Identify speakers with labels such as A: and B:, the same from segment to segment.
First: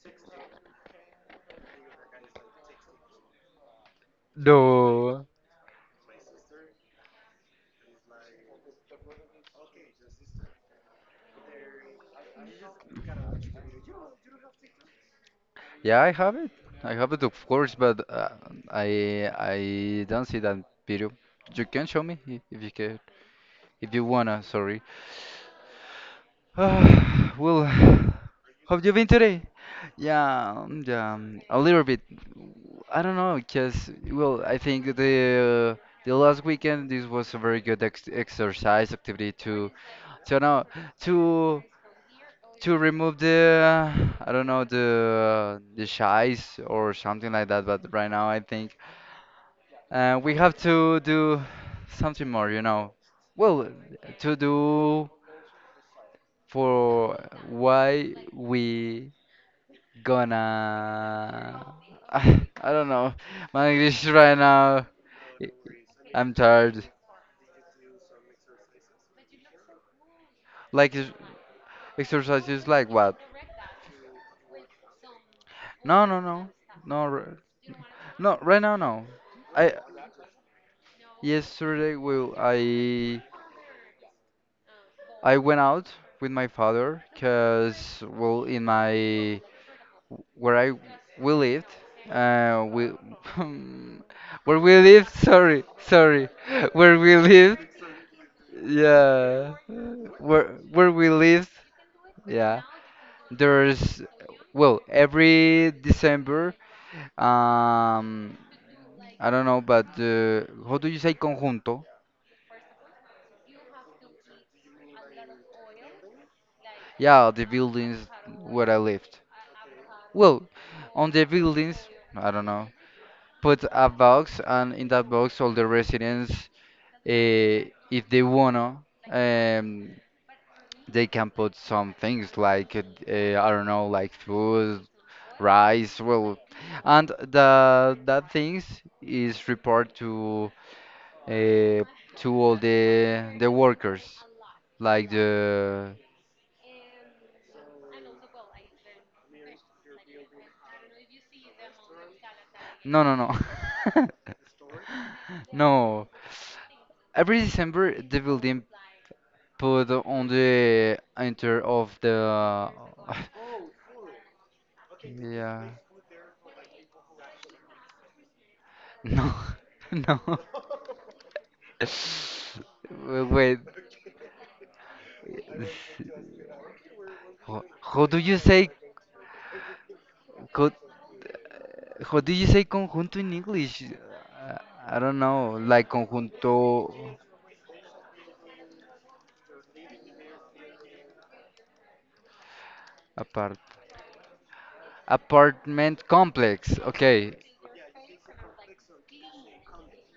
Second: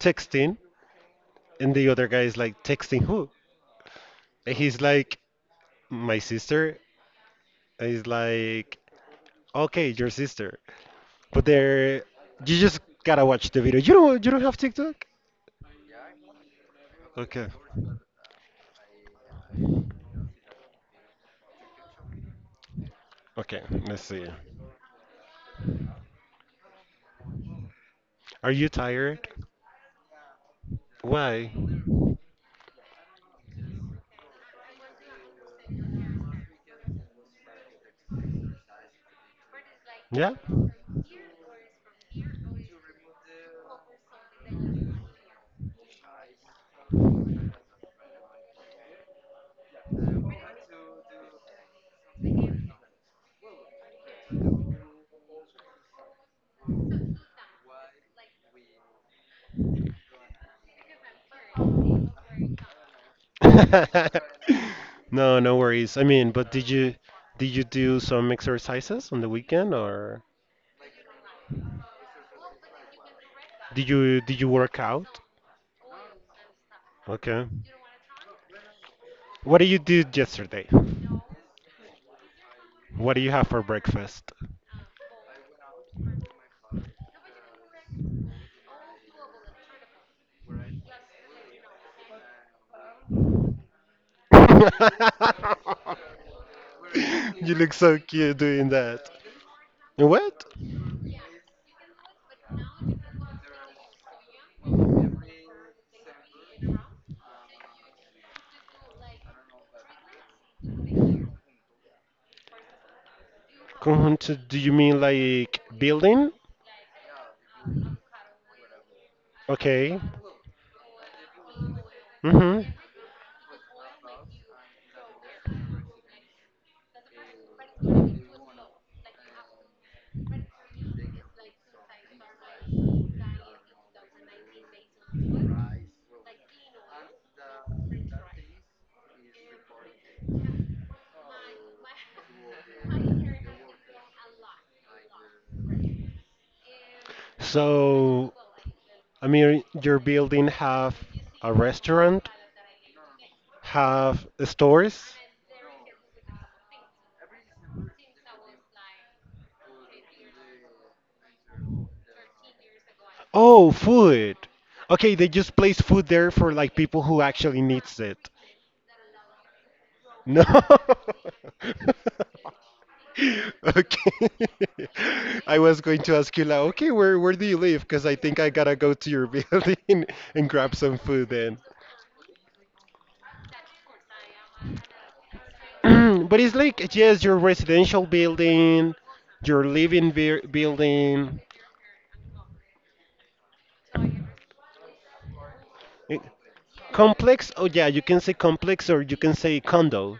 A: texting, and the other guy is like texting who? And he's like,
B: No.
A: "My sister." And he's like, "Okay, your sister." But there, you just gotta watch the video. You don't have TikTok?
B: Yeah, I have it. I have it, of
A: Okay,
B: course, but I don't see that video. You can show me if you can,
A: okay.
B: if
A: Let's
B: you
A: see.
B: wanna. Sorry.
A: Are you
B: How have you been
A: tired?
B: today? Yeah, yeah,
A: Why?
B: a little bit. I don't know, cause well, I think the last weekend this was a very good ex exercise activity
A: Yeah.
B: to know to. to remove the I don't know the shies or something like that. But right now, I think we have to do something more. You know, well, to do for why we gonna. I don't know. My English right now.
A: No,
B: I-
A: no worries. I mean,
B: I'm
A: but did
B: tired.
A: you did you do some exercises on the weekend or?
B: Like is- exercises, like what?
A: Did you work out?
B: No, no, no, no,
A: Okay.
B: no. Right now, no.
A: What did you
B: I
A: do yesterday?
B: yesterday will
A: What do you have for breakfast?
B: I went out with my father because, well, in my where I we lived, we where we lived. Sorry, sorry, where we
A: You
B: lived.
A: look so cute doing that.
B: Yeah,
A: What?
B: where we lived. Yeah, there's well every December. Um, I don't know, but how do you say conjunto?
A: Conjunto, do you mean like building?
B: Yeah, the buildings where I lived.
A: Okay.
B: Well, on the buildings, I don't know.
A: Mm-hmm.
B: Put a box, and in that box, all the residents, if they wanna, um, they can put some things like I don't know, like food, rice, well, and the that things is report uh, to all the workers, like the
A: So, I mean, your building have a restaurant,
B: no no no
A: have stores.
B: no. Every December the building put on the enter of the
A: Oh, food. Okay, they just
B: yeah
A: place food there for like people who actually needs it.
B: no no
A: No.
B: wait
A: Okay. I was going to ask you like, okay, where do you live? Because
B: how
A: I
B: do
A: think
B: you
A: I
B: say
A: gotta go to your building and
B: co
A: grab some food then.
B: how do you say conjunto in English? I don't know like
A: But it's
B: conjunto
A: like, yes, your residential building, your living building,
B: apart apartment
A: eh,
B: complex okay
A: complex. Oh yeah, you can say complex or you can say condo.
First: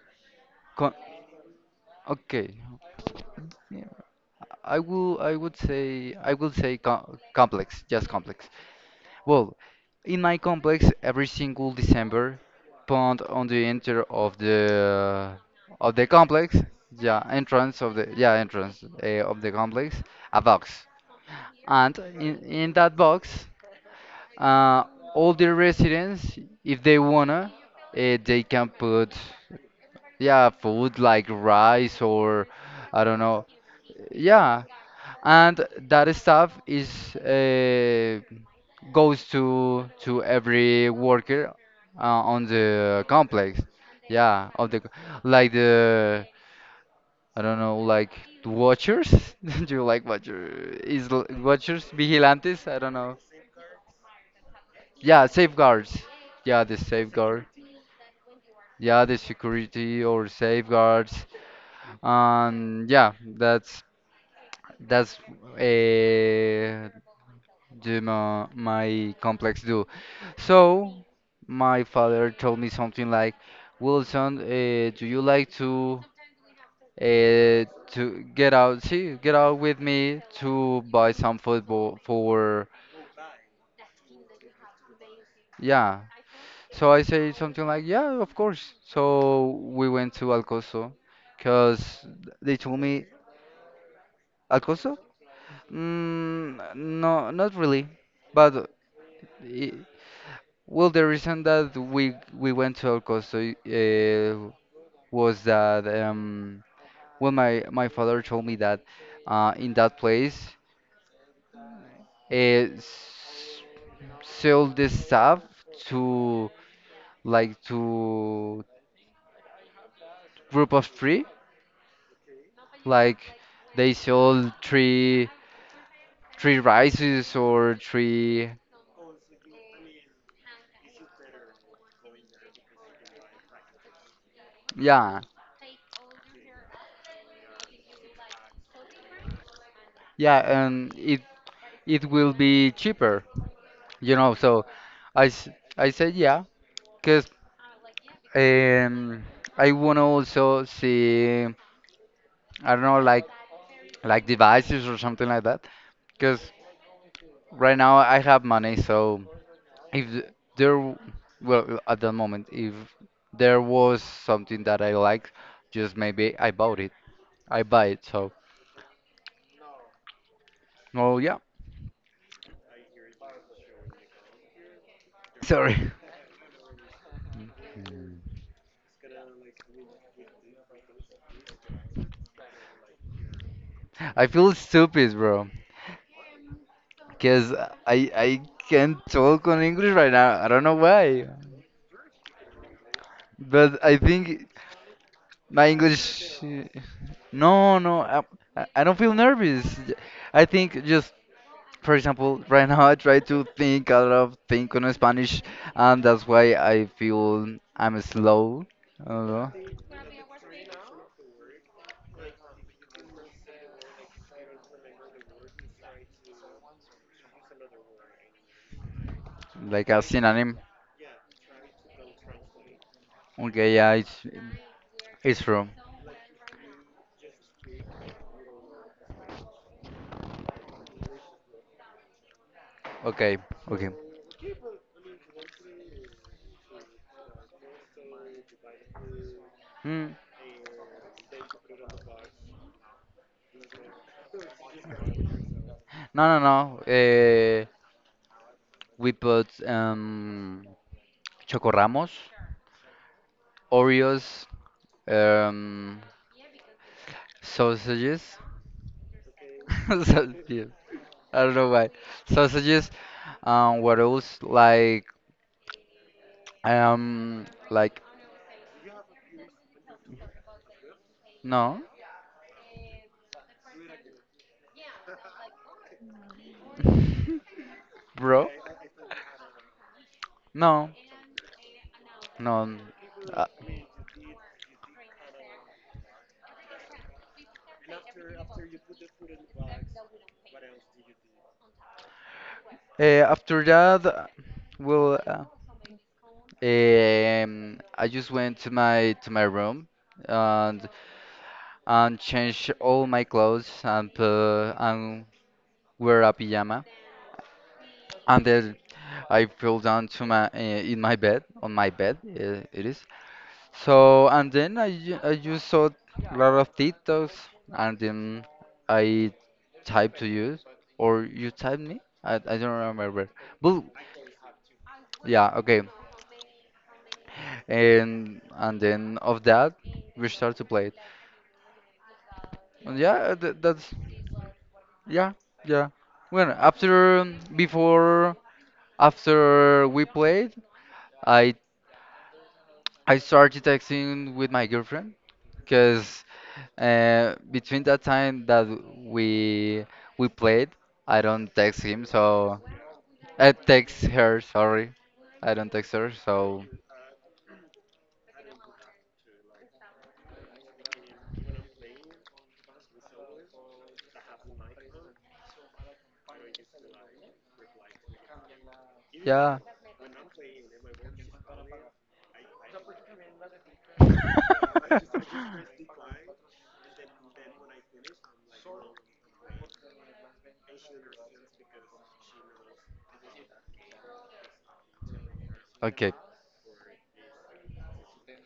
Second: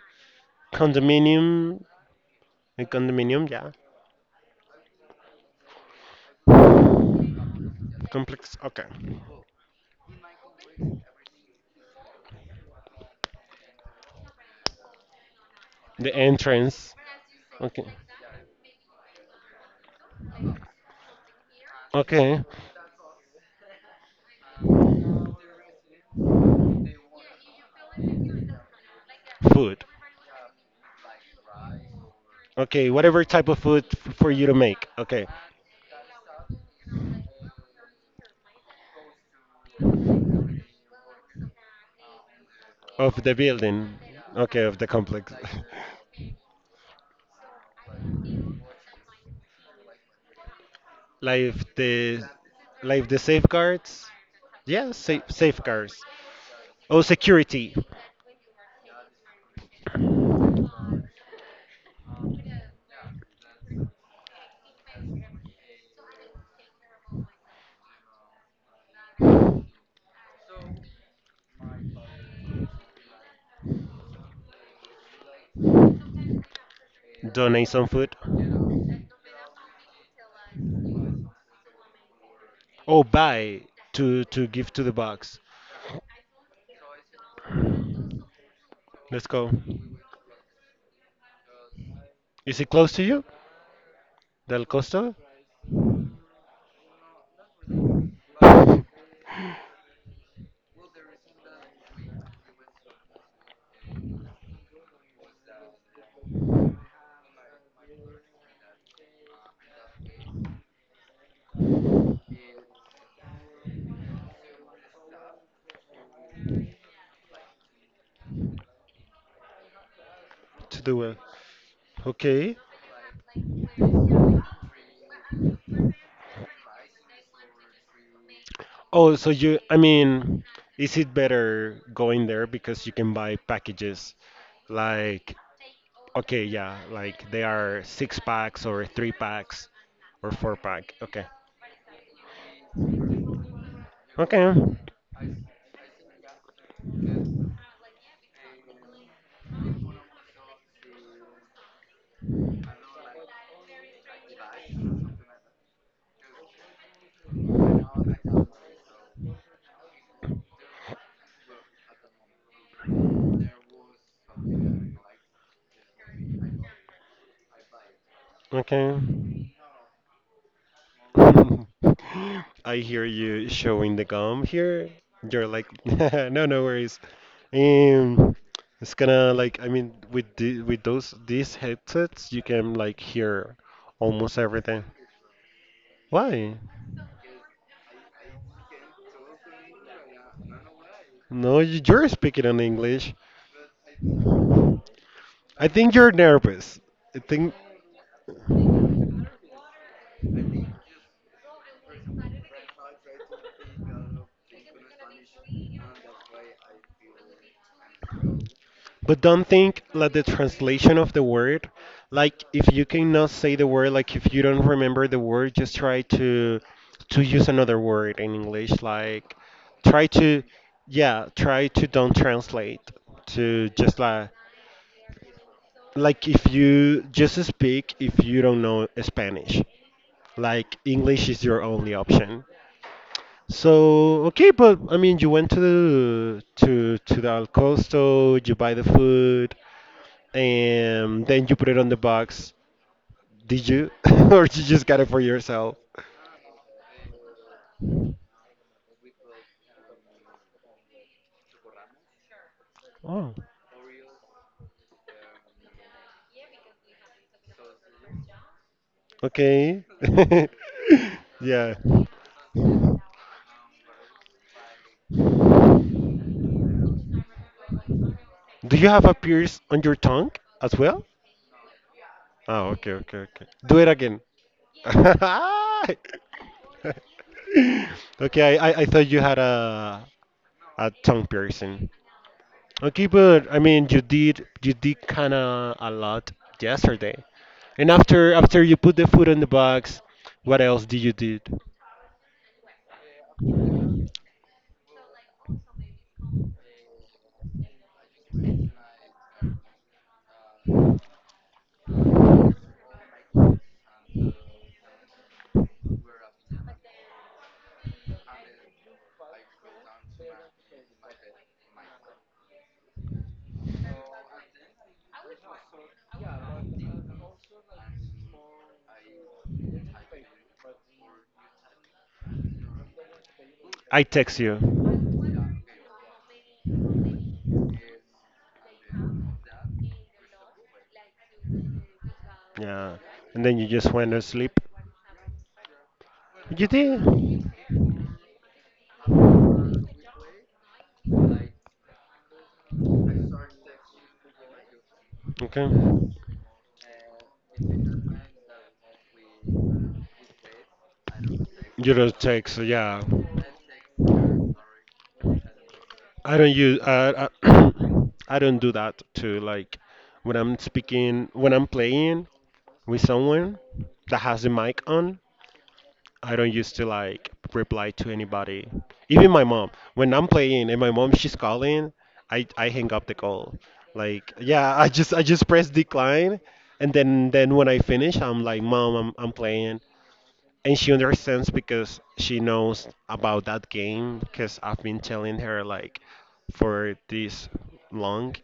B: Con
A: Condominium.
B: okay
A: A condominium, yeah.
B: yeah, I would say I will say co complex just complex.
A: Complex. Okay.
B: Well, in my complex, every single December, pond on the enter of the
A: The
B: complex,
A: entrance.
B: yeah, entrance
A: Okay.
B: of the yeah entrance of the complex, a box, and in
A: Okay.
B: in that box, uh, all the residents, if they wanna, they can put
A: Food.
B: yeah food like rice or
A: Okay.
B: I don't
A: Whatever
B: know,
A: type of food f- for you to
B: yeah,
A: make. Okay.
B: and that stuff is goes to every worker on the
A: Of the
B: complex.
A: building.
B: Yeah,
A: Okay.
B: of
A: Of
B: the
A: the complex.
B: like the I don't know like the watchers. Do you like watcher is
A: Like
B: watchers
A: the
B: vigilantes? I don't
A: like
B: know.
A: the safeguards. Yeah. Safe
B: Yeah,
A: safeguards.
B: safeguards. Yeah, the
A: Oh,
B: safeguard.
A: security.
B: Yeah, the security or safeguards. Yeah, that's uh, do my complex do. So my father told me something like, Wilson, do you like uh,
A: Donate some food.
B: to get out, see, get out with me to buy some football for
A: Oh, buy to give to the box.
B: yeah. So I say something like, yeah, of course.
A: Let's go.
B: So we went to Alcoso, cause they
A: Is it
B: told
A: close to
B: me
A: you? Del
B: Alcoso.
A: Costa?
B: Mm, no, not really, but. i- Well, the reason that we went to El Costo was that well, my father told me that in that place uh, s- sell this stuff to like to group
A: To
B: of
A: do it.
B: three,
A: Okay.
B: like they sold three three rices or three.
A: Oh, so you, I mean, is it better going there because you can buy packages
B: Yeah,
A: like, okay, yeah, like they are six packs or three packs or four
B: yeah, and
A: pack. Okay.
B: it will be cheaper, you know.
A: Okay.
B: So I s- I said yeah, because. Um, I want to also see, I don't know, like devices or something like that. Because right now I have money, so if there, well, at the moment, if there was something that I like, just maybe I bought it. I buy it. So,
A: Okay.
B: well, yeah.
A: I hear you showing the gum here. You're like,
B: Sorry,
A: no, no worries. Um, it's gonna like, I mean, with those these headsets, you can like hear
B: I
A: almost
B: feel
A: everything.
B: stupid, bro.
A: Why?
B: Because I can't talk on English right now. I don't know why,
A: No, y- you're speaking in English.
B: but I think my
A: I think you're
B: English.
A: nervous. I think.
B: No, no, I don't feel nervous. I think just, for example, right now I try to think a lot of think on Spanish, and that's why I feel I'm slow. I
A: But
B: don't
A: don't
B: know,
A: think like the translation of the word. Like if you cannot say the word, like if you don't remember the word, just try to use another word in English. Like
B: like a
A: try to,
B: synonym.
A: yeah, try to don't translate to
B: Okay, yeah,
A: just
B: it's
A: like
B: it's true.
A: like if you just speak if you don't know Spanish. Like English is your only option.
B: Okay, okay.
A: So okay, but I mean, you went to the Al Costo, you buy the food,
B: Mm,
A: and then you put it on the box. Did you, or you just got it for yourself?
B: no, no, no. Eh, we put chocorramos,
A: Oh.
B: Oreos, um, sausages.
A: Okay.
B: Sausages. I don't know
A: Yeah.
B: why. Sausages. What else? Um, like,
A: Do you have a pierce on your tongue as well?
B: no,
A: Oh, okay, okay, okay. Do it again.
B: bro,
A: Okay, I thought you had
B: no,
A: a tongue piercing.
B: no.
A: Okay,
B: Uh,
A: but I mean you did kind of a lot yesterday. And after you put the food in the box, what else did you did?
B: after that, well, I just went to my room and and changed all my clothes and wear a pajama. And then I fell down to my in my bed on my bed. It is. So and then I just saw a lot of TikToks and then I typed to you or you typed me? I don't remember. But
A: I text you.
B: yeah, okay. And then of that we start to play it.
A: Yeah.
B: And yeah,
A: And
B: th
A: then you just
B: that's
A: went to sleep.
B: yeah, yeah. Well,
A: You did.
B: before after we played, I I started texting with my girlfriend
A: Okay.
B: because between that time that we we played, I don't text
A: You
B: him,
A: don't text.
B: so
A: Yeah.
B: I text her. Sorry, I don't text her.
A: I don't
B: So
A: use. I don't do that too. Like when I'm speaking, when I'm playing with someone that has the mic on, I don't used to like reply to anybody. Even my
B: yeah.
A: mom. When I'm playing and my mom she's calling, I hang up the call. Like yeah, I just press decline and then when I finish I'm like mom I'm playing and she understands because she knows about that game because I've been telling her like
B: Okay,
A: for this long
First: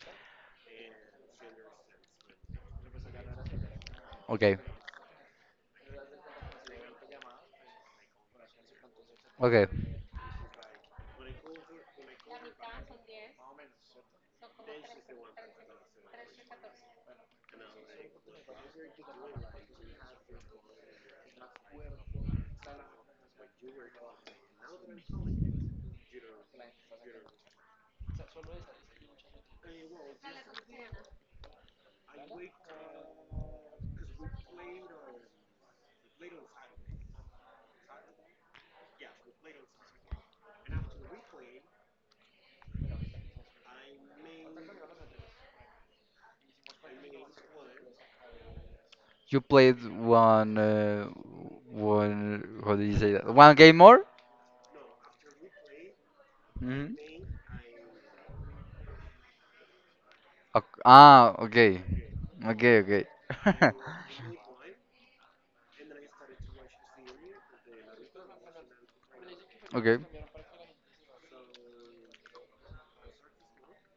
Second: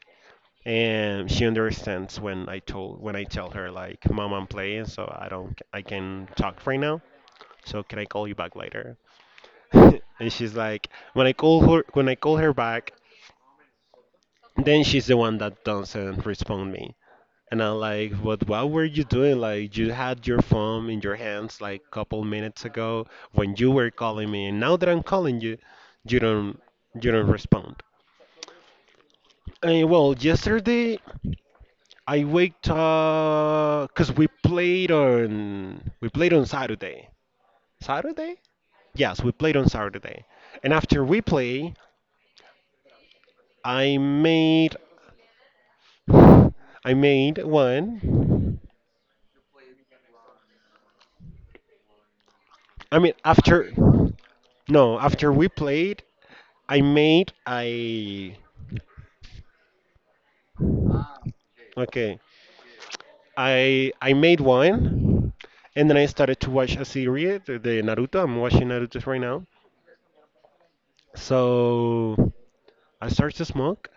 A: and she understands when I told when I tell her like mom I'm
B: okay,
A: playing so I don't I can talk right now. So can I call you back later?
B: okay.
A: And she's like, when I call her, when I call her back, then she's the one that doesn't respond me. And I'm like, what were you doing? Like, you had your phone in your hands like a couple minutes ago when you were calling me, and now that I'm calling you, you don't, you don't respond. And well, yesterday I waked up because we played on Saturday. Saturday? Yes, we played on Saturday. And after we play, I made I made one.
B: You played one one. How do you
A: I mean,
B: say that? One
A: after,
B: game more?
A: no, after we played,
B: Mhm.
A: I,
B: Ah, okay,
A: okay.
B: okay, okay,
A: I made one, and then I started to watch a series, the Naruto. I'm watching Naruto right now.
B: okay,
A: So I started to smoke,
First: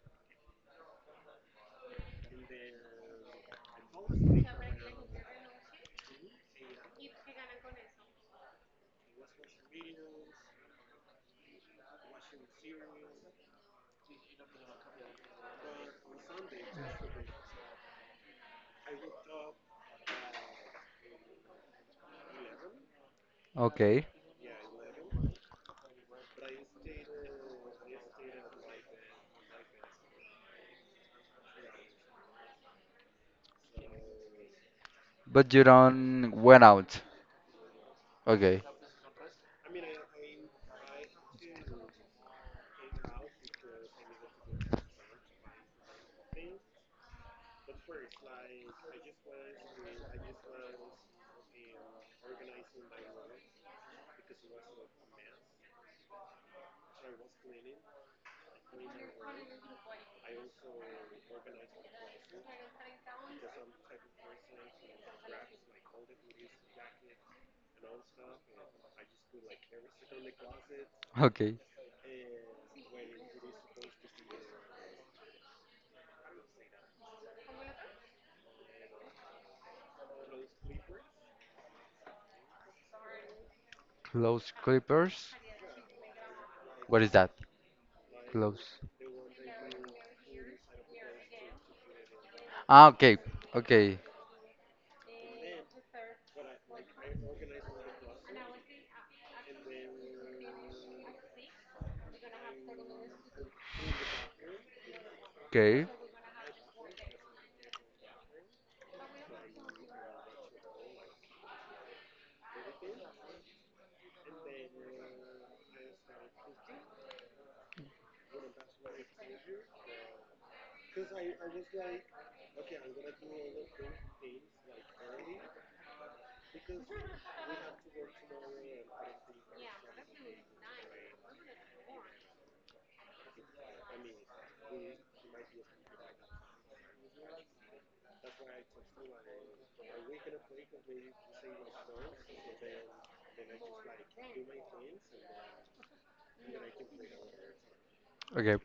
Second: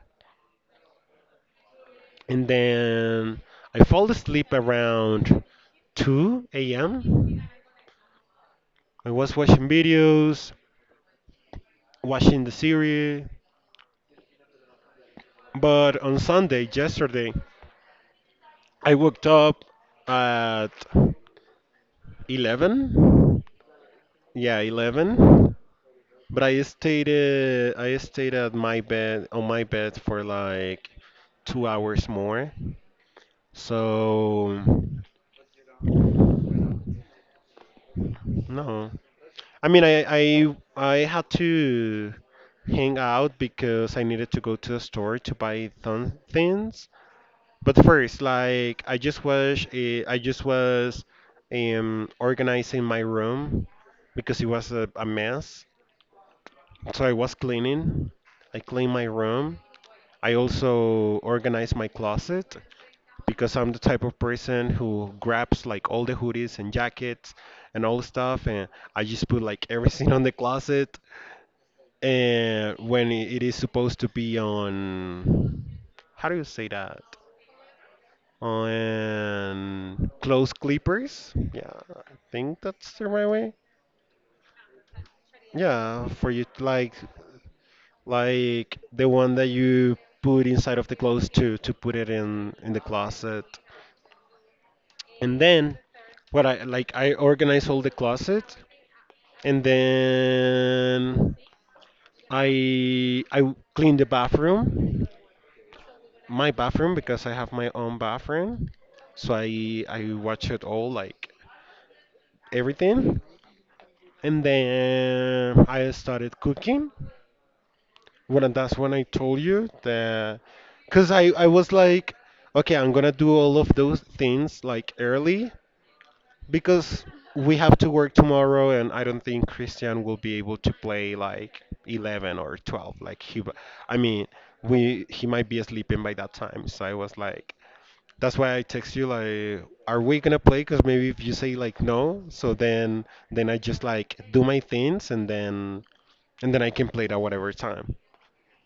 A: and then I fall asleep around 2 a.m. I was watching videos, watching the series, but on Sunday, yesterday, I woke up at 11.
B: okay.
A: Yeah, 11. But I stayed at my bed for like 2 hours more. So
B: But you don't went out. Okay,
A: no. I mean I had to hang out because I needed to go to the store to buy some things. But first, like I just was organizing my room because it was a mess. So I was cleaning. I clean my room. I also organize my closet because I'm the type of person who grabs like all the hoodies and jackets and all stuff and I just put like everything on the closet
B: okay.
A: and when I- it is supposed to be on, how do you say that? On clothes clippers. Yeah, I think that's the right way.
B: Close clippers?
A: Yeah, for you to like
B: What is that?
A: Like
B: Close.
A: the one that you put inside of the clothes to put it in the
B: Ah, okay.
A: closet.
B: Okay.
A: And then what I like I organize all the closet and then I clean the bathroom,
B: Okay.
A: my bathroom because I have my own bathroom. So I watch it all like everything. And then I started cooking. Well, and that's when I told you that, because I was like, okay, I'm gonna do all of those things like early because we have to work tomorrow, and I don't think Christian will be able to play like 11 or 12. Like he, w- I mean, we he might be sleeping by that time. So I was like, that's why I text you like, are we gonna play? Because maybe if you say like no, so then I just like do my things and then I can play it at whatever time.
B: Okay.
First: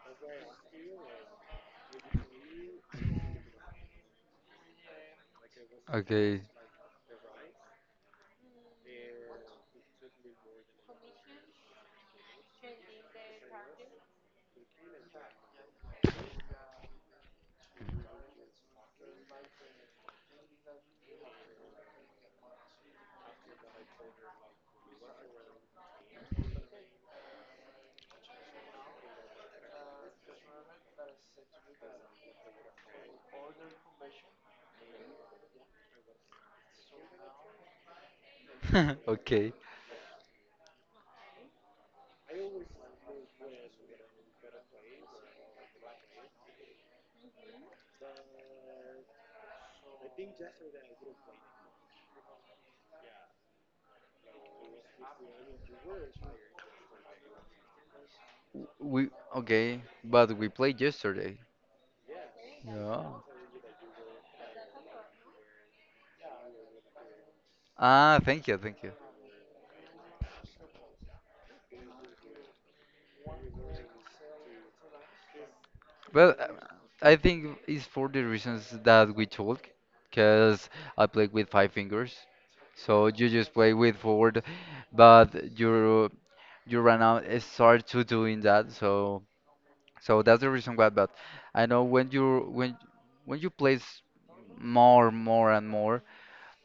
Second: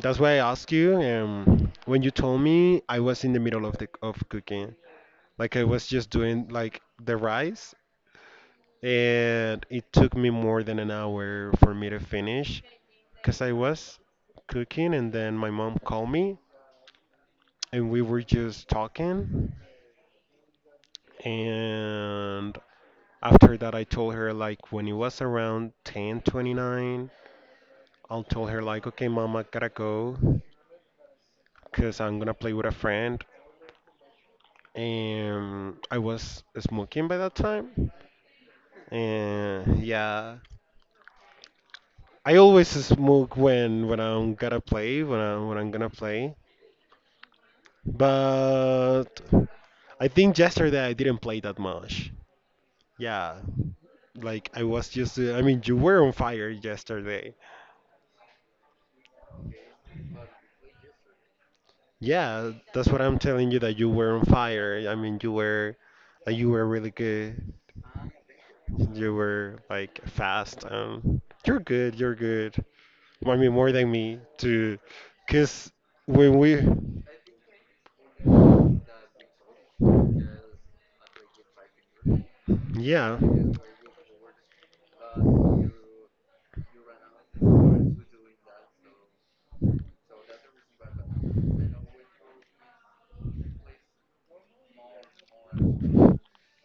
A: That's why I asked you when you told me I was in the middle of the of cooking. Like I was just
B: Okay.
A: doing like the rice, and it took me more than an hour for me to finish because I was cooking, and then my mom called me, and we were just talking, and after that I told her like when it was around 10:29, I'll tell her like, okay, mom, I gotta go because I'm gonna play with a friend. I was smoking by that time,
B: Okay.
A: and yeah, I always smoke when I'm gonna play, when I'm gonna play. But I think yesterday I didn't play that much. Yeah, like I was just. I mean, you were on fire yesterday.
B: We okay, but we played yesterday.
A: Yeah, that's what
B: Yeah.
A: I'm telling you that you were on fire. I mean, you were, like, you were really good.
B: Ah, thank you, thank you.
A: You were like fast. You're good. You're good. I mean, more than me to, cause
B: Well,
A: when we,
B: I think it's for the reasons that we talk, because I play with five fingers, so
A: yeah,
B: you just play with forward, but you you right now start to doing that, so so that's the reason why. But I know when you place more, more and more,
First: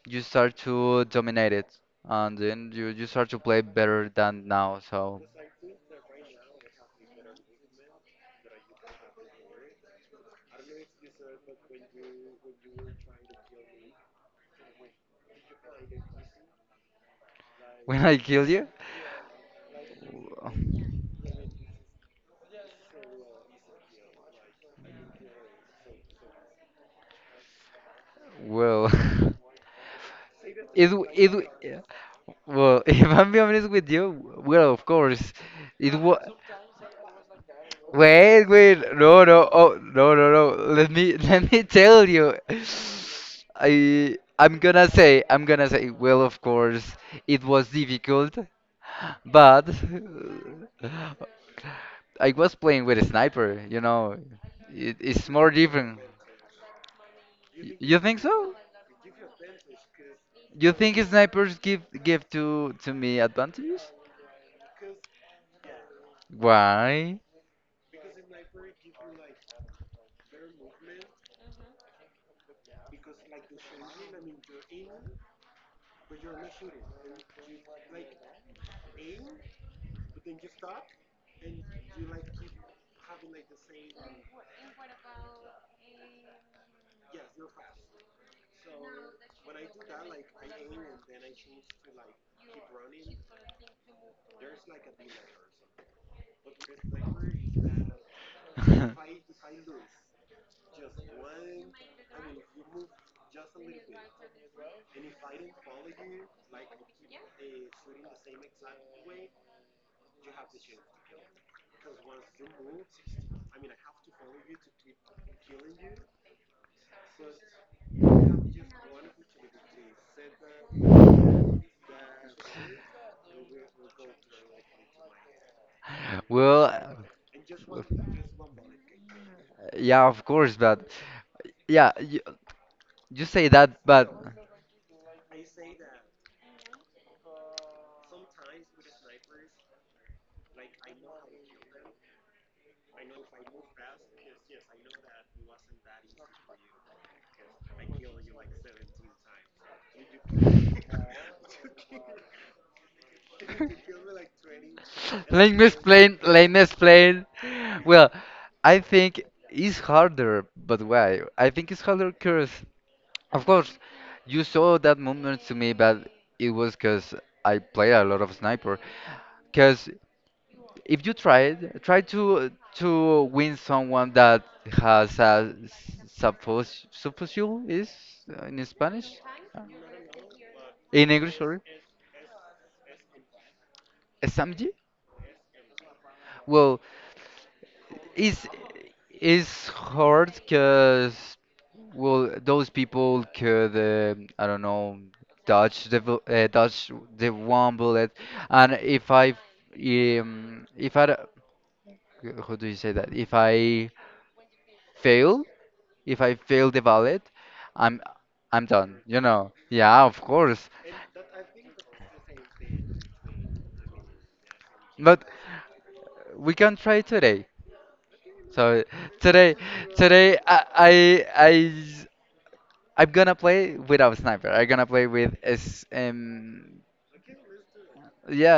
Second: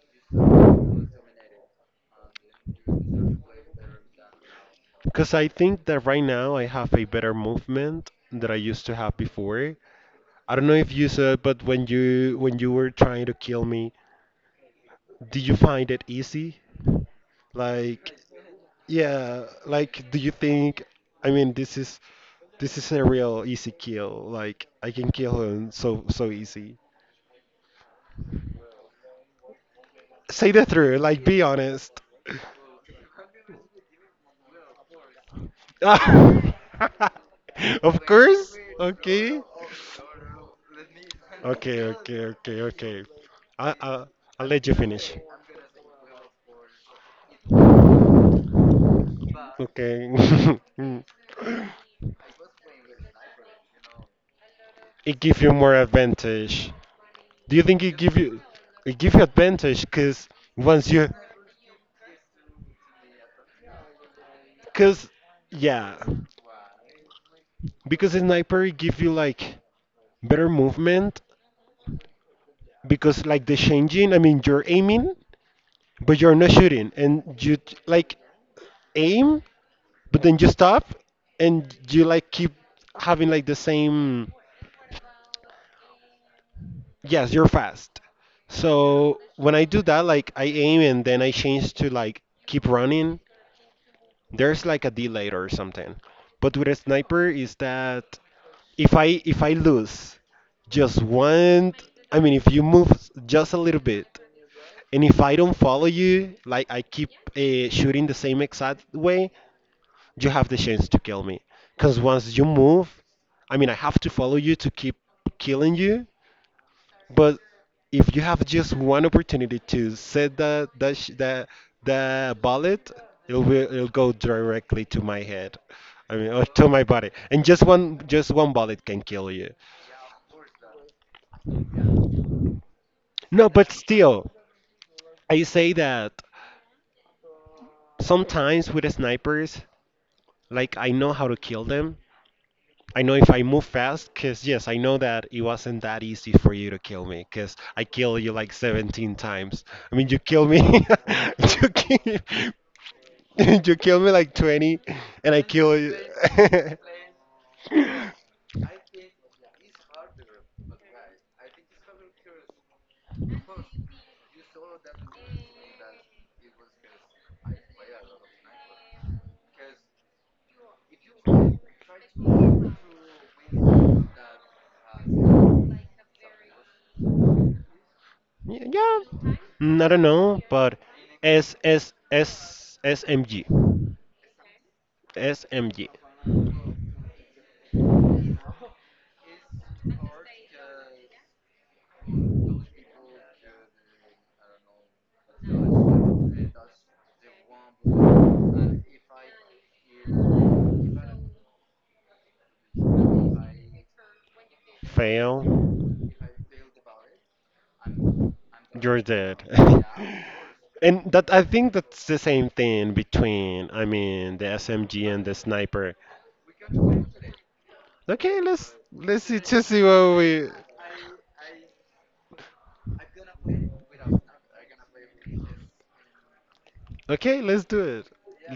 B: you start to dominate it, and then you start to play better than now. So
A: cause I think that right now I have a better movement that I used to have before. I don't know if you saw it, but when you were trying to kill me, did you find it easy?
B: when I
A: Like,
B: kill you,
A: yeah, like, do you think? I mean, this is a real easy kill. Like, I can kill him so so easy.
B: well,
A: Say the
B: it
A: truth.
B: w-
A: Like,
B: it
A: be
B: w-
A: honest.
B: well if I'm being honest with you, well of course it was
A: Ah, of
B: wait,
A: course.
B: wait, no,
A: Okay.
B: no, oh, no, no, no. Let me, let me
A: Okay.
B: tell
A: Okay.
B: you.
A: Okay. Okay. I, I I'll
B: I'm
A: let you
B: gonna
A: finish.
B: say, I'm gonna say. Well, of course, it was difficult, but
A: Okay. Mm.
B: I was playing with a sniper. You know,
A: It
B: it's
A: gives
B: more
A: you more
B: different.
A: advantage. Do you think it
B: You
A: give
B: think
A: you,
B: so?
A: it give you advantage? Cause
B: You
A: once
B: think
A: you,
B: snipers give to me advantages?
A: cause yeah,
B: Why?
A: because the sniper it give you like better movement. Because like the changing, I mean you're aiming, but you're not shooting, and you t- like aim but then you stop and you like keep having like the same, yes you're fast, so when I do that like I aim and then I change to like keep running, there's like a delay or something, but with a sniper is that if I lose just one, I mean if you move just a little bit, and if I don't follow you like I keep shooting the same exact way, you have the chance to kill me. Because once you move, I mean, I have to follow you to keep killing you, but if you have just one opportunity to set the bullet, it'll go directly to my head. I mean, or to my
B: Well,
A: body, and just one bullet can kill you.
B: yeah, of course, but yeah, y you say
A: No, but
B: that, but
A: still, I say that sometimes with the snipers, like I know how to kill them, I know if I move fast, because yes, I know that it wasn't that easy for you to kill me, because I killed you like 17 times. I mean, you kill me, you kill, you kill me like 20, and I
B: let me
A: kill you.
B: explain. Let me explain. Well, I think it's harder, but why? I think it's harder because, of course, you saw that moment to me, but it was because I played a lot of sniper. Because if you try to win someone that has a supposal is in
A: Yeah,
B: Spanish, Uh,
A: I don't know, but
B: in English,
A: S
B: sorry,
A: S S S M G
B: SMG.
A: S M G
B: Well, It's it's hard because well those people could I don't know dodge the one bullet and if I how do you say that fail
A: Fail.
B: if I fail the bullet I'm I'm done
A: You're
B: you
A: dead.
B: know yeah of course
A: And that I think that's the same thing between, I mean, the SMG
B: but
A: and the sniper.
B: we can try today
A: Okay, let's
B: so
A: let's see,
B: today
A: just see what
B: today
A: we.
B: I I'm gonna play without sniper. I'm gonna play with S
A: Okay, let's do it.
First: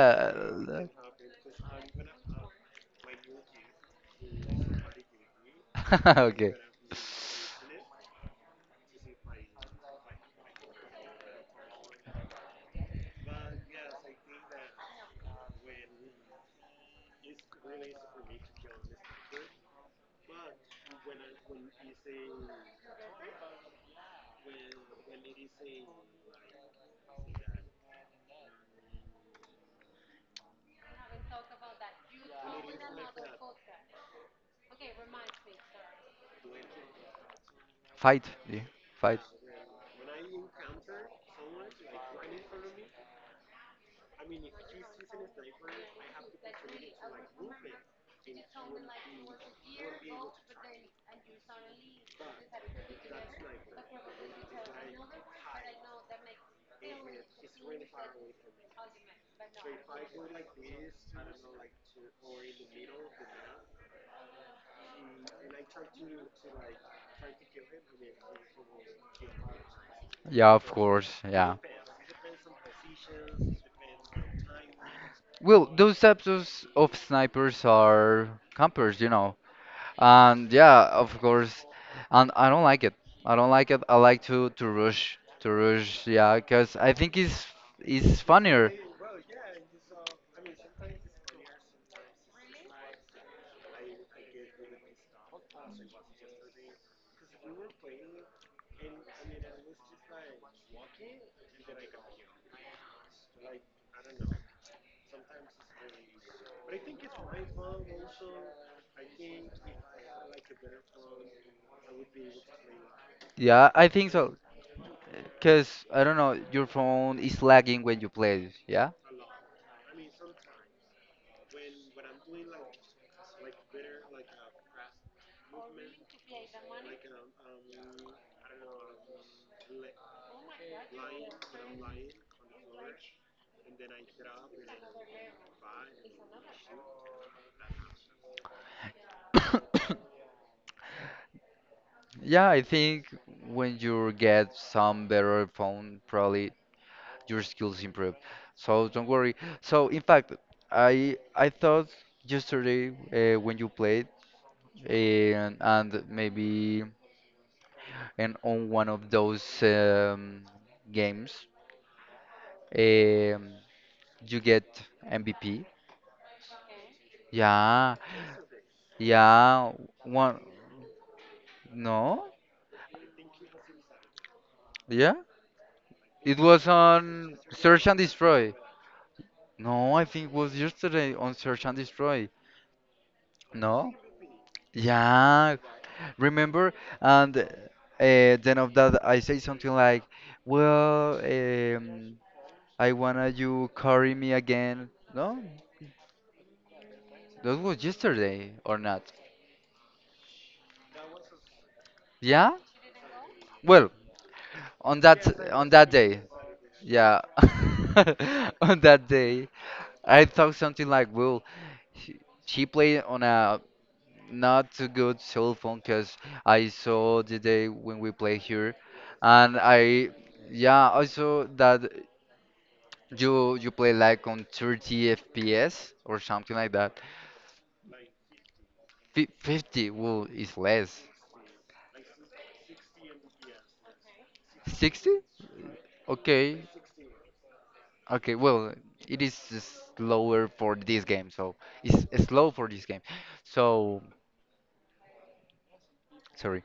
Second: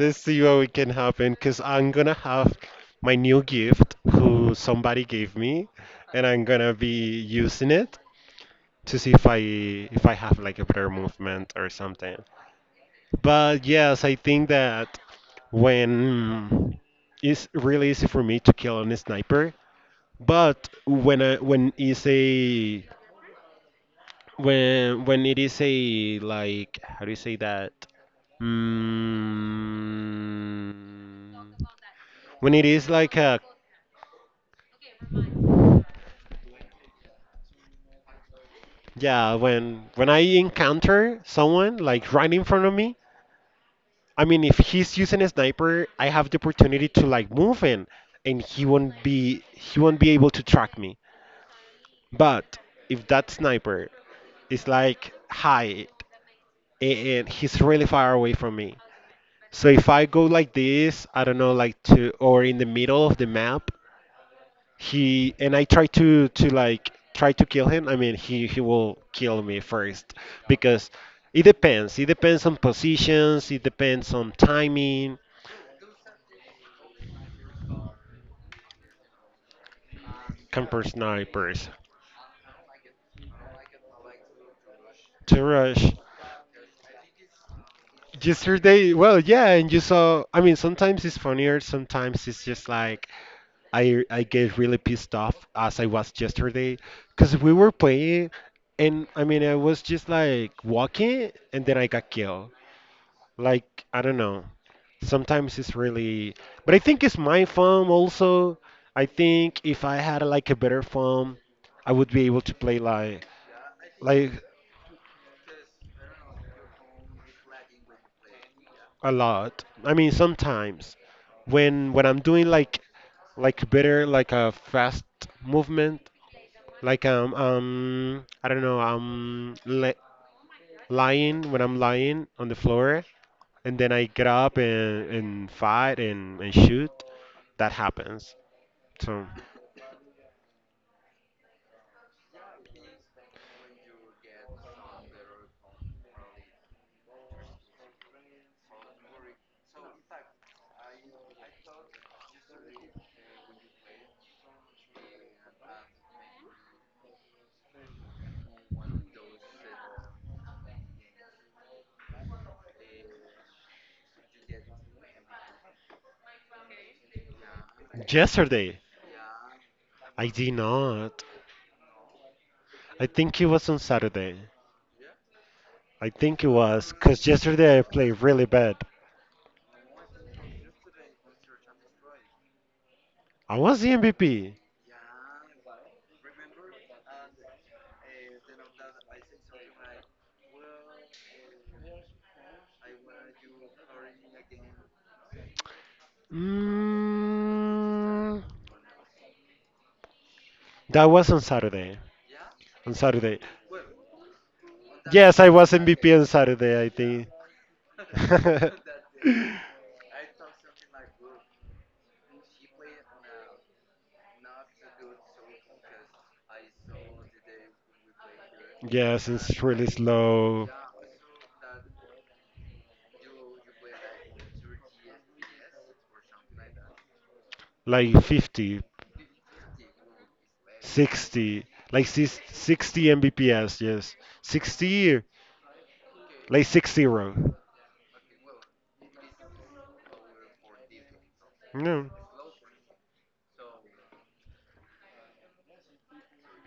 A: Let's see what we can happen, cause I'm gonna have my new gift, who somebody gave me, and I'm
B: Okay.
A: gonna be using it to see if I have like a better movement or something. But yes, I think that when mm, it's really easy for me to kill on a sniper, but when it is a, like, how do you say that? Mm, when it is like a,
B: Fight. Yeah. Fight.
A: yeah, when I encounter someone like right in front of me. I mean, if he's using a sniper, I have the opportunity to like move in, and he won't be able to track me. But if that sniper is like high and he's really far away from me, so if I go like this, I don't know, like to or in the middle of the map, he and I try to like try to kill him. I mean, he will kill me first
B: Yeah, of
A: because
B: course.
A: it
B: Yeah.
A: depends. It depends on positions. It depends on timing.
B: Well, those types of snipers are campers, you know. And
A: Camper
B: yeah, of course.
A: snipers.
B: And I don't like it. I don't like it. I like to rush,
A: To
B: to
A: rush.
B: rush. Yeah, because I think it's funnier.
A: Yesterday, well, yeah, and you saw. I mean, sometimes it's funnier. Sometimes it's just like I get really pissed off as I was yesterday, because we were playing, and I mean, I was just like walking, and then I got killed. Like I don't know. Sometimes it's really, but I think it's my phone also. I think if I had like a better phone, I would be able to play like
B: Yeah, I think
A: like.
B: so. Because, I don't know, your phone is lagging when you play, yeah?
A: A lot. I mean, sometimes when I'm doing like better, like a fast movement, like I don't know, I'm lying on the floor, and then I get up and fight and shoot. That happens. So
B: Yeah, I think when you get some better phone, probably your skills improve. So don't worry. So in fact, I thought yesterday when you played and maybe and on one of those games, um, you get MVP. Yeah,
A: yesterday
B: yeah,
A: I
B: one
A: did not.
B: no,
A: I think it was on Saturday.
B: yeah.
A: I
B: It
A: think it
B: was
A: was because
B: on
A: yesterday I
B: Search and
A: played really
B: Destroy.
A: bad.
B: No, I think it was yesterday on Search and Destroy.
A: I was the
B: No?
A: MVP.
B: Yeah, remember? And then of that, I say something like, "Well, I wanna you carry me again." No, that was
A: Mm,
B: yesterday or not?
A: that was on Saturday.
B: Yeah.
A: On Saturday.
B: Well, on
A: Yes, I
B: that on
A: was
B: that
A: MVP
B: day,
A: on Saturday, I
B: yeah,
A: think.
B: on that day, I thought something like, "Well, she, she played on a not too good cell phone because I saw the day when we play here,
A: Yes,
B: and
A: it's really
B: I
A: slow.
B: yeah I saw that you play like on 30 FPS or something like that.
A: Like 50,
B: Fif 50 well is less.
A: 60, like 60 Mbps, yes.
B: 60?
A: 60,
B: Okay,
A: like 60.
B: okay. Well, it is slower for this game, so
A: No.
B: it's slow for this game. So sorry.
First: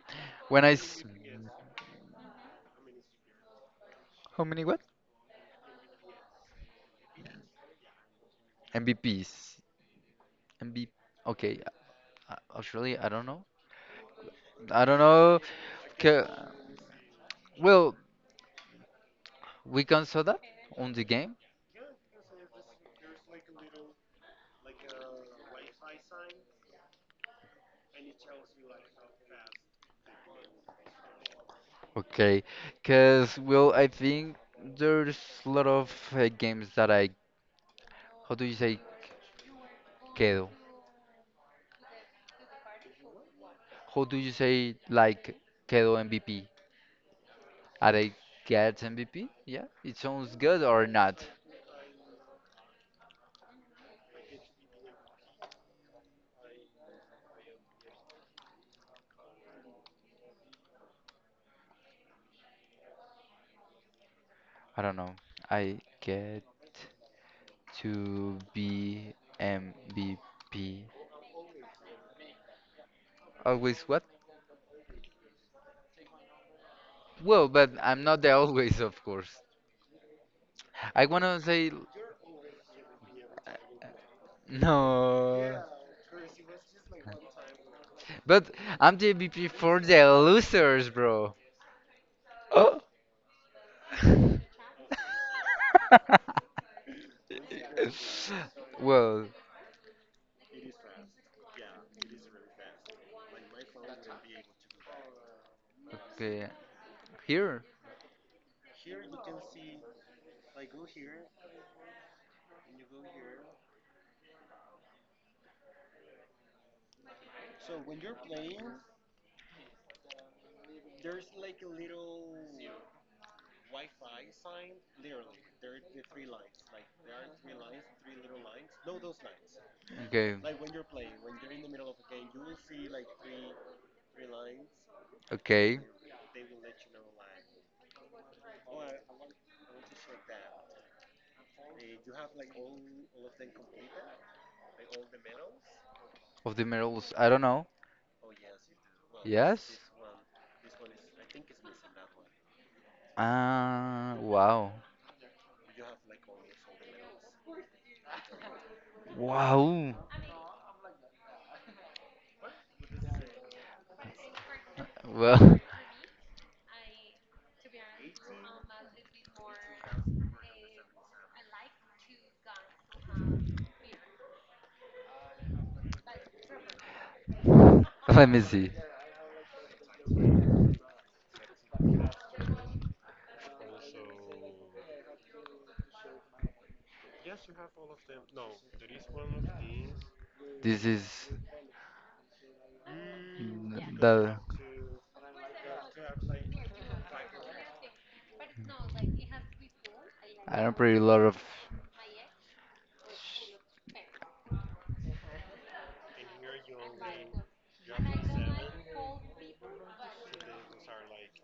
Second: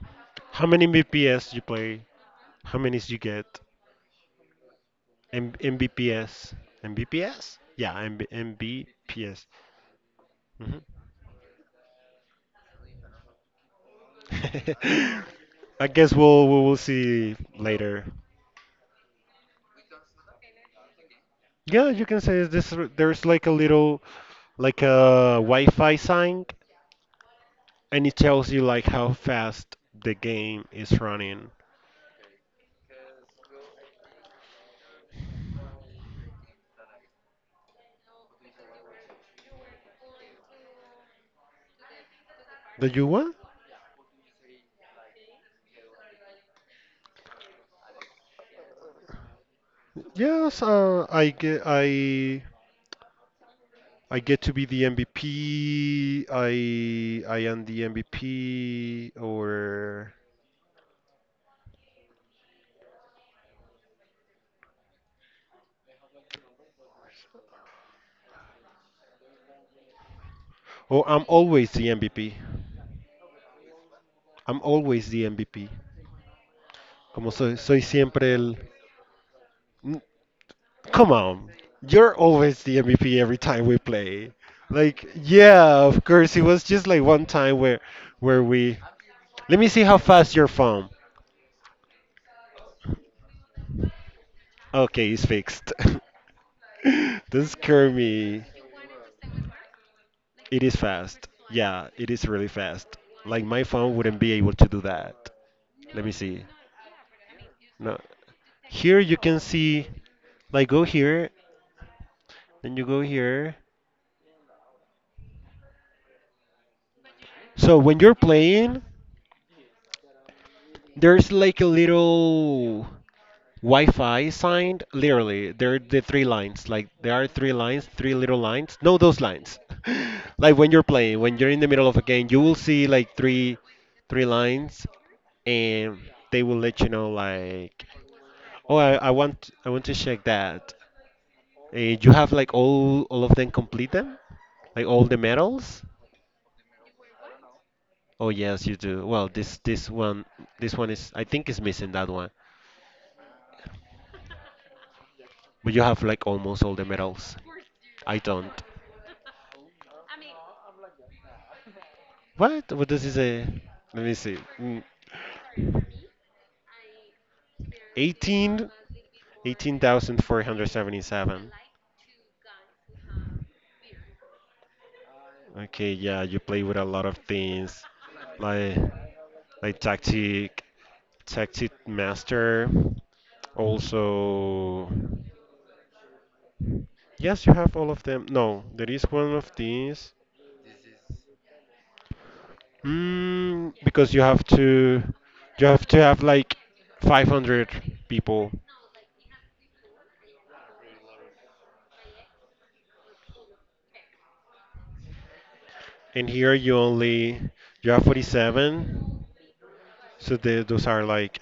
B: When
A: How
B: I
A: many
B: s-
A: MBPS you play? How many you get?
B: how many what?
A: MBPS. MBPS? Yeah, M MBPS.
B: MVPs?
A: Hmm.
B: MVP. Okay, actually I don't know. I don't know.
A: I guess we'll
B: Ca-
A: we will see
B: Well,
A: later.
B: we can saw that on the game.
A: Yeah, you can say this. There's like a little, like a Wi-Fi sign, and it tells you like how fast the game is running.
B: Okay, because well, I think there's a lot of games that I how do you say quedo?
A: Did you what?
B: How do you say like quedo MVP? Are I get MVP? Yeah, it sounds
A: Yes,
B: good or not?
A: I get to be the MVP. I am the MVP, or
B: I don't know. I get to be MVP.
A: or oh, I'm always the MVP.
B: Always what?
A: I'm always the MVP. Como
B: Well,
A: soy
B: but
A: soy
B: I'm not the
A: siempre el.
B: always, of course.
A: N-
B: I
A: Come
B: wanna
A: on.
B: say
A: You're always the MVP every time we play. Like,
B: no.
A: yeah, of course. It was just like one time where
B: But
A: we.
B: I'm the MVP
A: Let me
B: for
A: see how
B: the
A: fast your
B: losers,
A: phone.
B: bro. Oh.
A: Okay, it's fixed. Don't scare me.
B: Well,
A: It is fast. Yeah, it is really fast. Like my phone wouldn't be able to do that. Let me see.
B: okay. Here?
A: No. Here you can see, like go here, then you go here. So when you're playing, there's like a little Wi-Fi sign. Literally, there are the three lines. Like there are three lines, three little lines. No, those lines.
B: Okay.
A: Like when you're playing, when you're in the middle of a game, you will see like three lines,
B: Okay.
A: and they will let you know like. Oh, I want to check that. You have like all of them, complete them? Like all the medals?
B: Of the medals, I don't know.
A: Oh yes, you do. Well, this
B: Yes?
A: this one this one is, I think, is missing that one.
B: Ah, wow.
A: But you have like almost all the medals. I don't.
B: Wow.
A: What? What does it say? Let me see.
B: Well,
A: 18 18,477. Okay, yeah, you play with a lot of things,
B: let me see.
A: like like tactic master. Also, yes, you have all of them. No, there is one of these.
B: This is
A: Because you
B: the.
A: have to, you have to have like 500 people,
B: I don't play a lot of.
A: and here you have 47. So those are like,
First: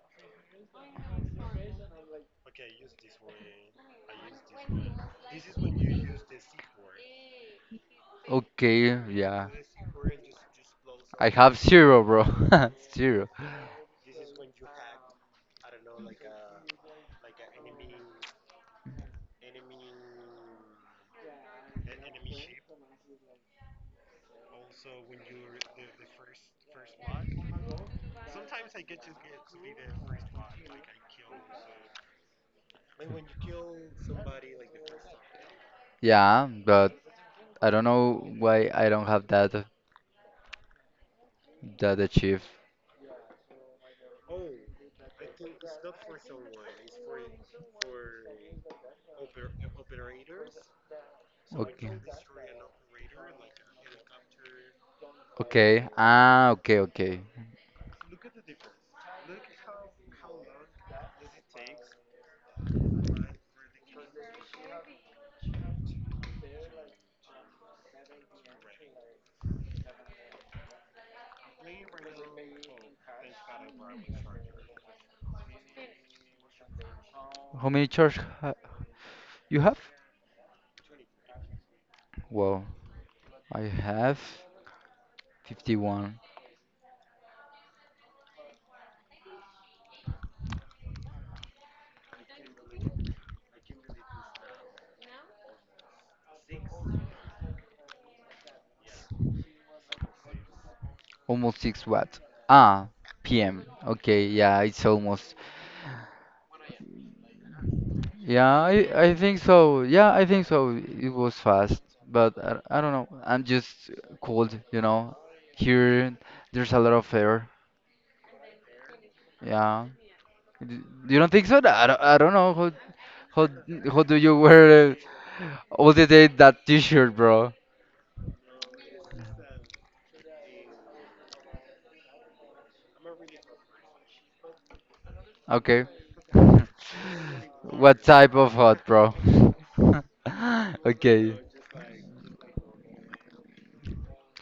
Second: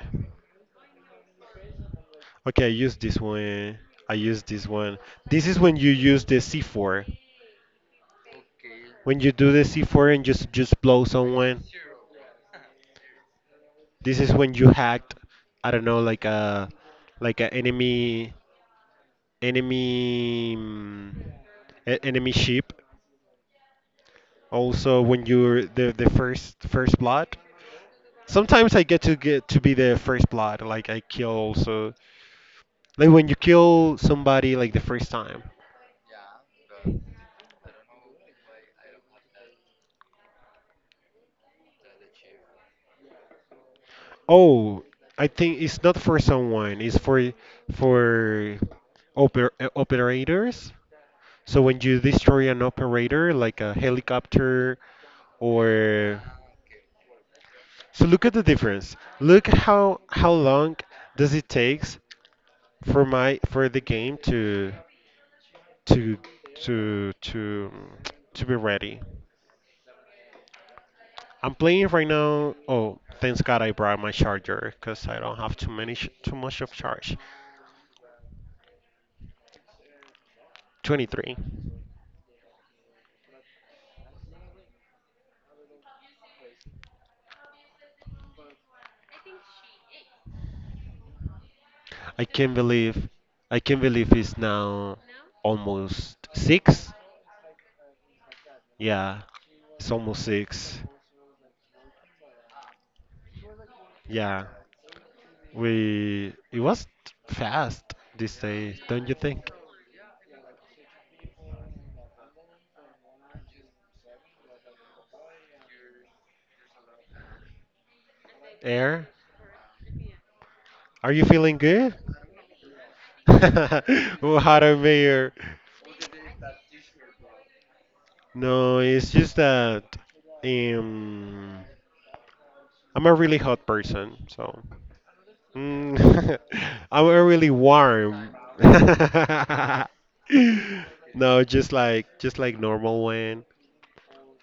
A: okay, I use this one. I use this one. This is when you use the C4.
B: Okay,
A: When you
B: yeah.
A: do the C4 and just blow
B: I have
A: someone,
B: zero, bro. Zero.
A: this is when you hacked. I don't know, like a enemy mm, enemy ship. Also, when you're the first blood. Sometimes I get to be the first blood. Like I kill also, like when you kill somebody like the first time.
B: Yeah, but I don't know why I don't have that achieve.
A: Oh, I think it's not for someone. It's for operators. So when
B: Okay.
A: you destroy an operator, like a helicopter,
B: Okay.
A: or.
B: Ah, okay, okay.
A: So look at the difference. Look how long does it takes for the game to to to to be ready. I'm playing right now. Oh, thanks God I brought my charger because I don't have too many sh too much of charge.
B: How many charge ha you have?
A: 23.
B: Well, I have 51,
A: I can't believe I can't believe it's now almost 6. Yeah, it's almost 6.
B: almost 6 watt. Ah, PM. Okay,
A: Yeah,
B: yeah, it's almost.
A: we it was fast this
B: Yeah,
A: day, don't you
B: I think
A: think?
B: so. Yeah, I think so. It was fast, but I don't know. I'm just cold, you know. Here, there's a lot of air.
A: Air,
B: Yeah. D-
A: are
B: You
A: you
B: don't think
A: feeling
B: so?
A: good?
B: I don't know. How, how do
A: Oh,
B: you
A: hotter
B: wear
A: mayor.
B: all the day that t-shirt, bro?
A: No, it's just that um, I'm a really hot person, so.
B: Okay.
A: Mm, I'm really
B: What
A: warm.
B: type of hot, bro? Okay.
A: No, just like normal one.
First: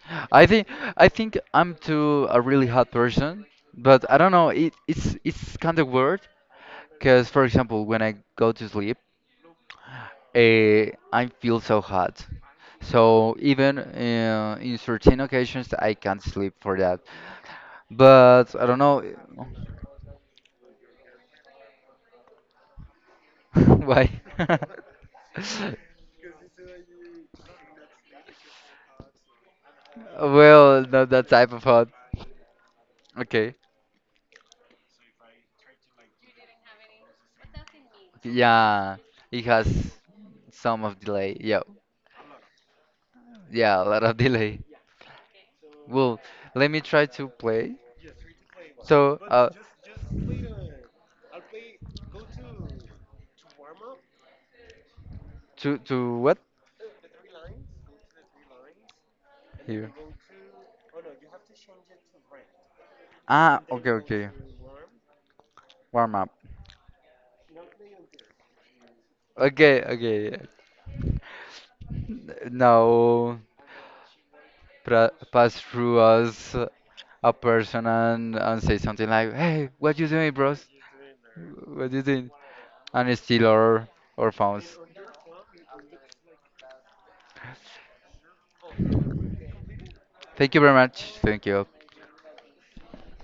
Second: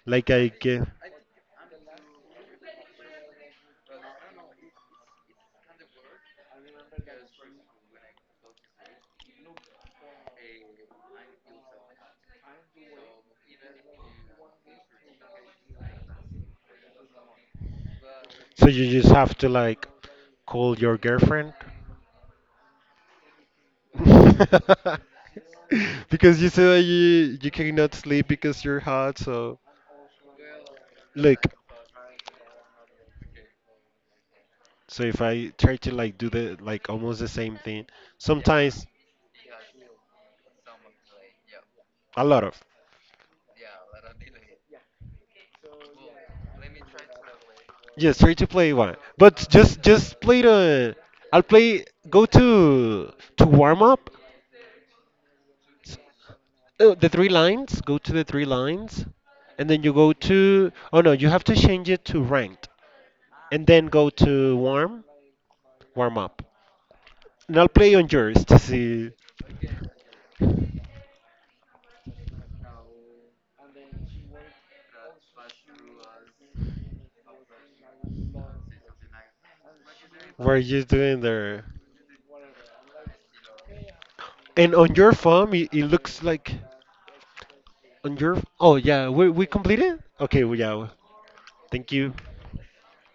A: Like
B: I
A: I
B: think
A: get.
B: I think I'm too a really hot person, but I don't know. it's kind of weird because, for example, when I go to sleep, eh, I feel so hot. So even in certain occasions, I can't sleep for that. But I
A: So
B: don't
A: you
B: know
A: just have to like call your girlfriend.
B: why.
A: Because you say that you cannot sleep because you're hot, so
B: Well, not that
A: look.
B: type of hot. Okay.
A: So if I try to like do the, like, almost the same thing, sometimes
B: Yeah, it has some of delay. Yeah,
A: a lot of.
B: yeah, a lot of delay. Well, let me try to play.
A: Yes, free to play one.
B: So,
A: But just play the. I'll play. Go to warm up.
B: to what?
A: The three lines. Go to the three lines, and then
B: Here.
A: you go to. Oh no, you have to change it to ranked,
B: Ah,
A: and then
B: okay,
A: go
B: okay.
A: to warm
B: Warm
A: warm
B: up.
A: up. And I'll play on yours to see
B: Okay, okay. Now pass through us a person and say something like, "Hey, what you doing,
A: where
B: bros?
A: you're doing there.
B: What you doing?" And steal our
A: And
B: phones.
A: on your farm, it looks like on your. Oh yeah, we completed. Okay,
B: Thank
A: well,
B: you very
A: yeah.
B: much. Thank you.
A: Thank you.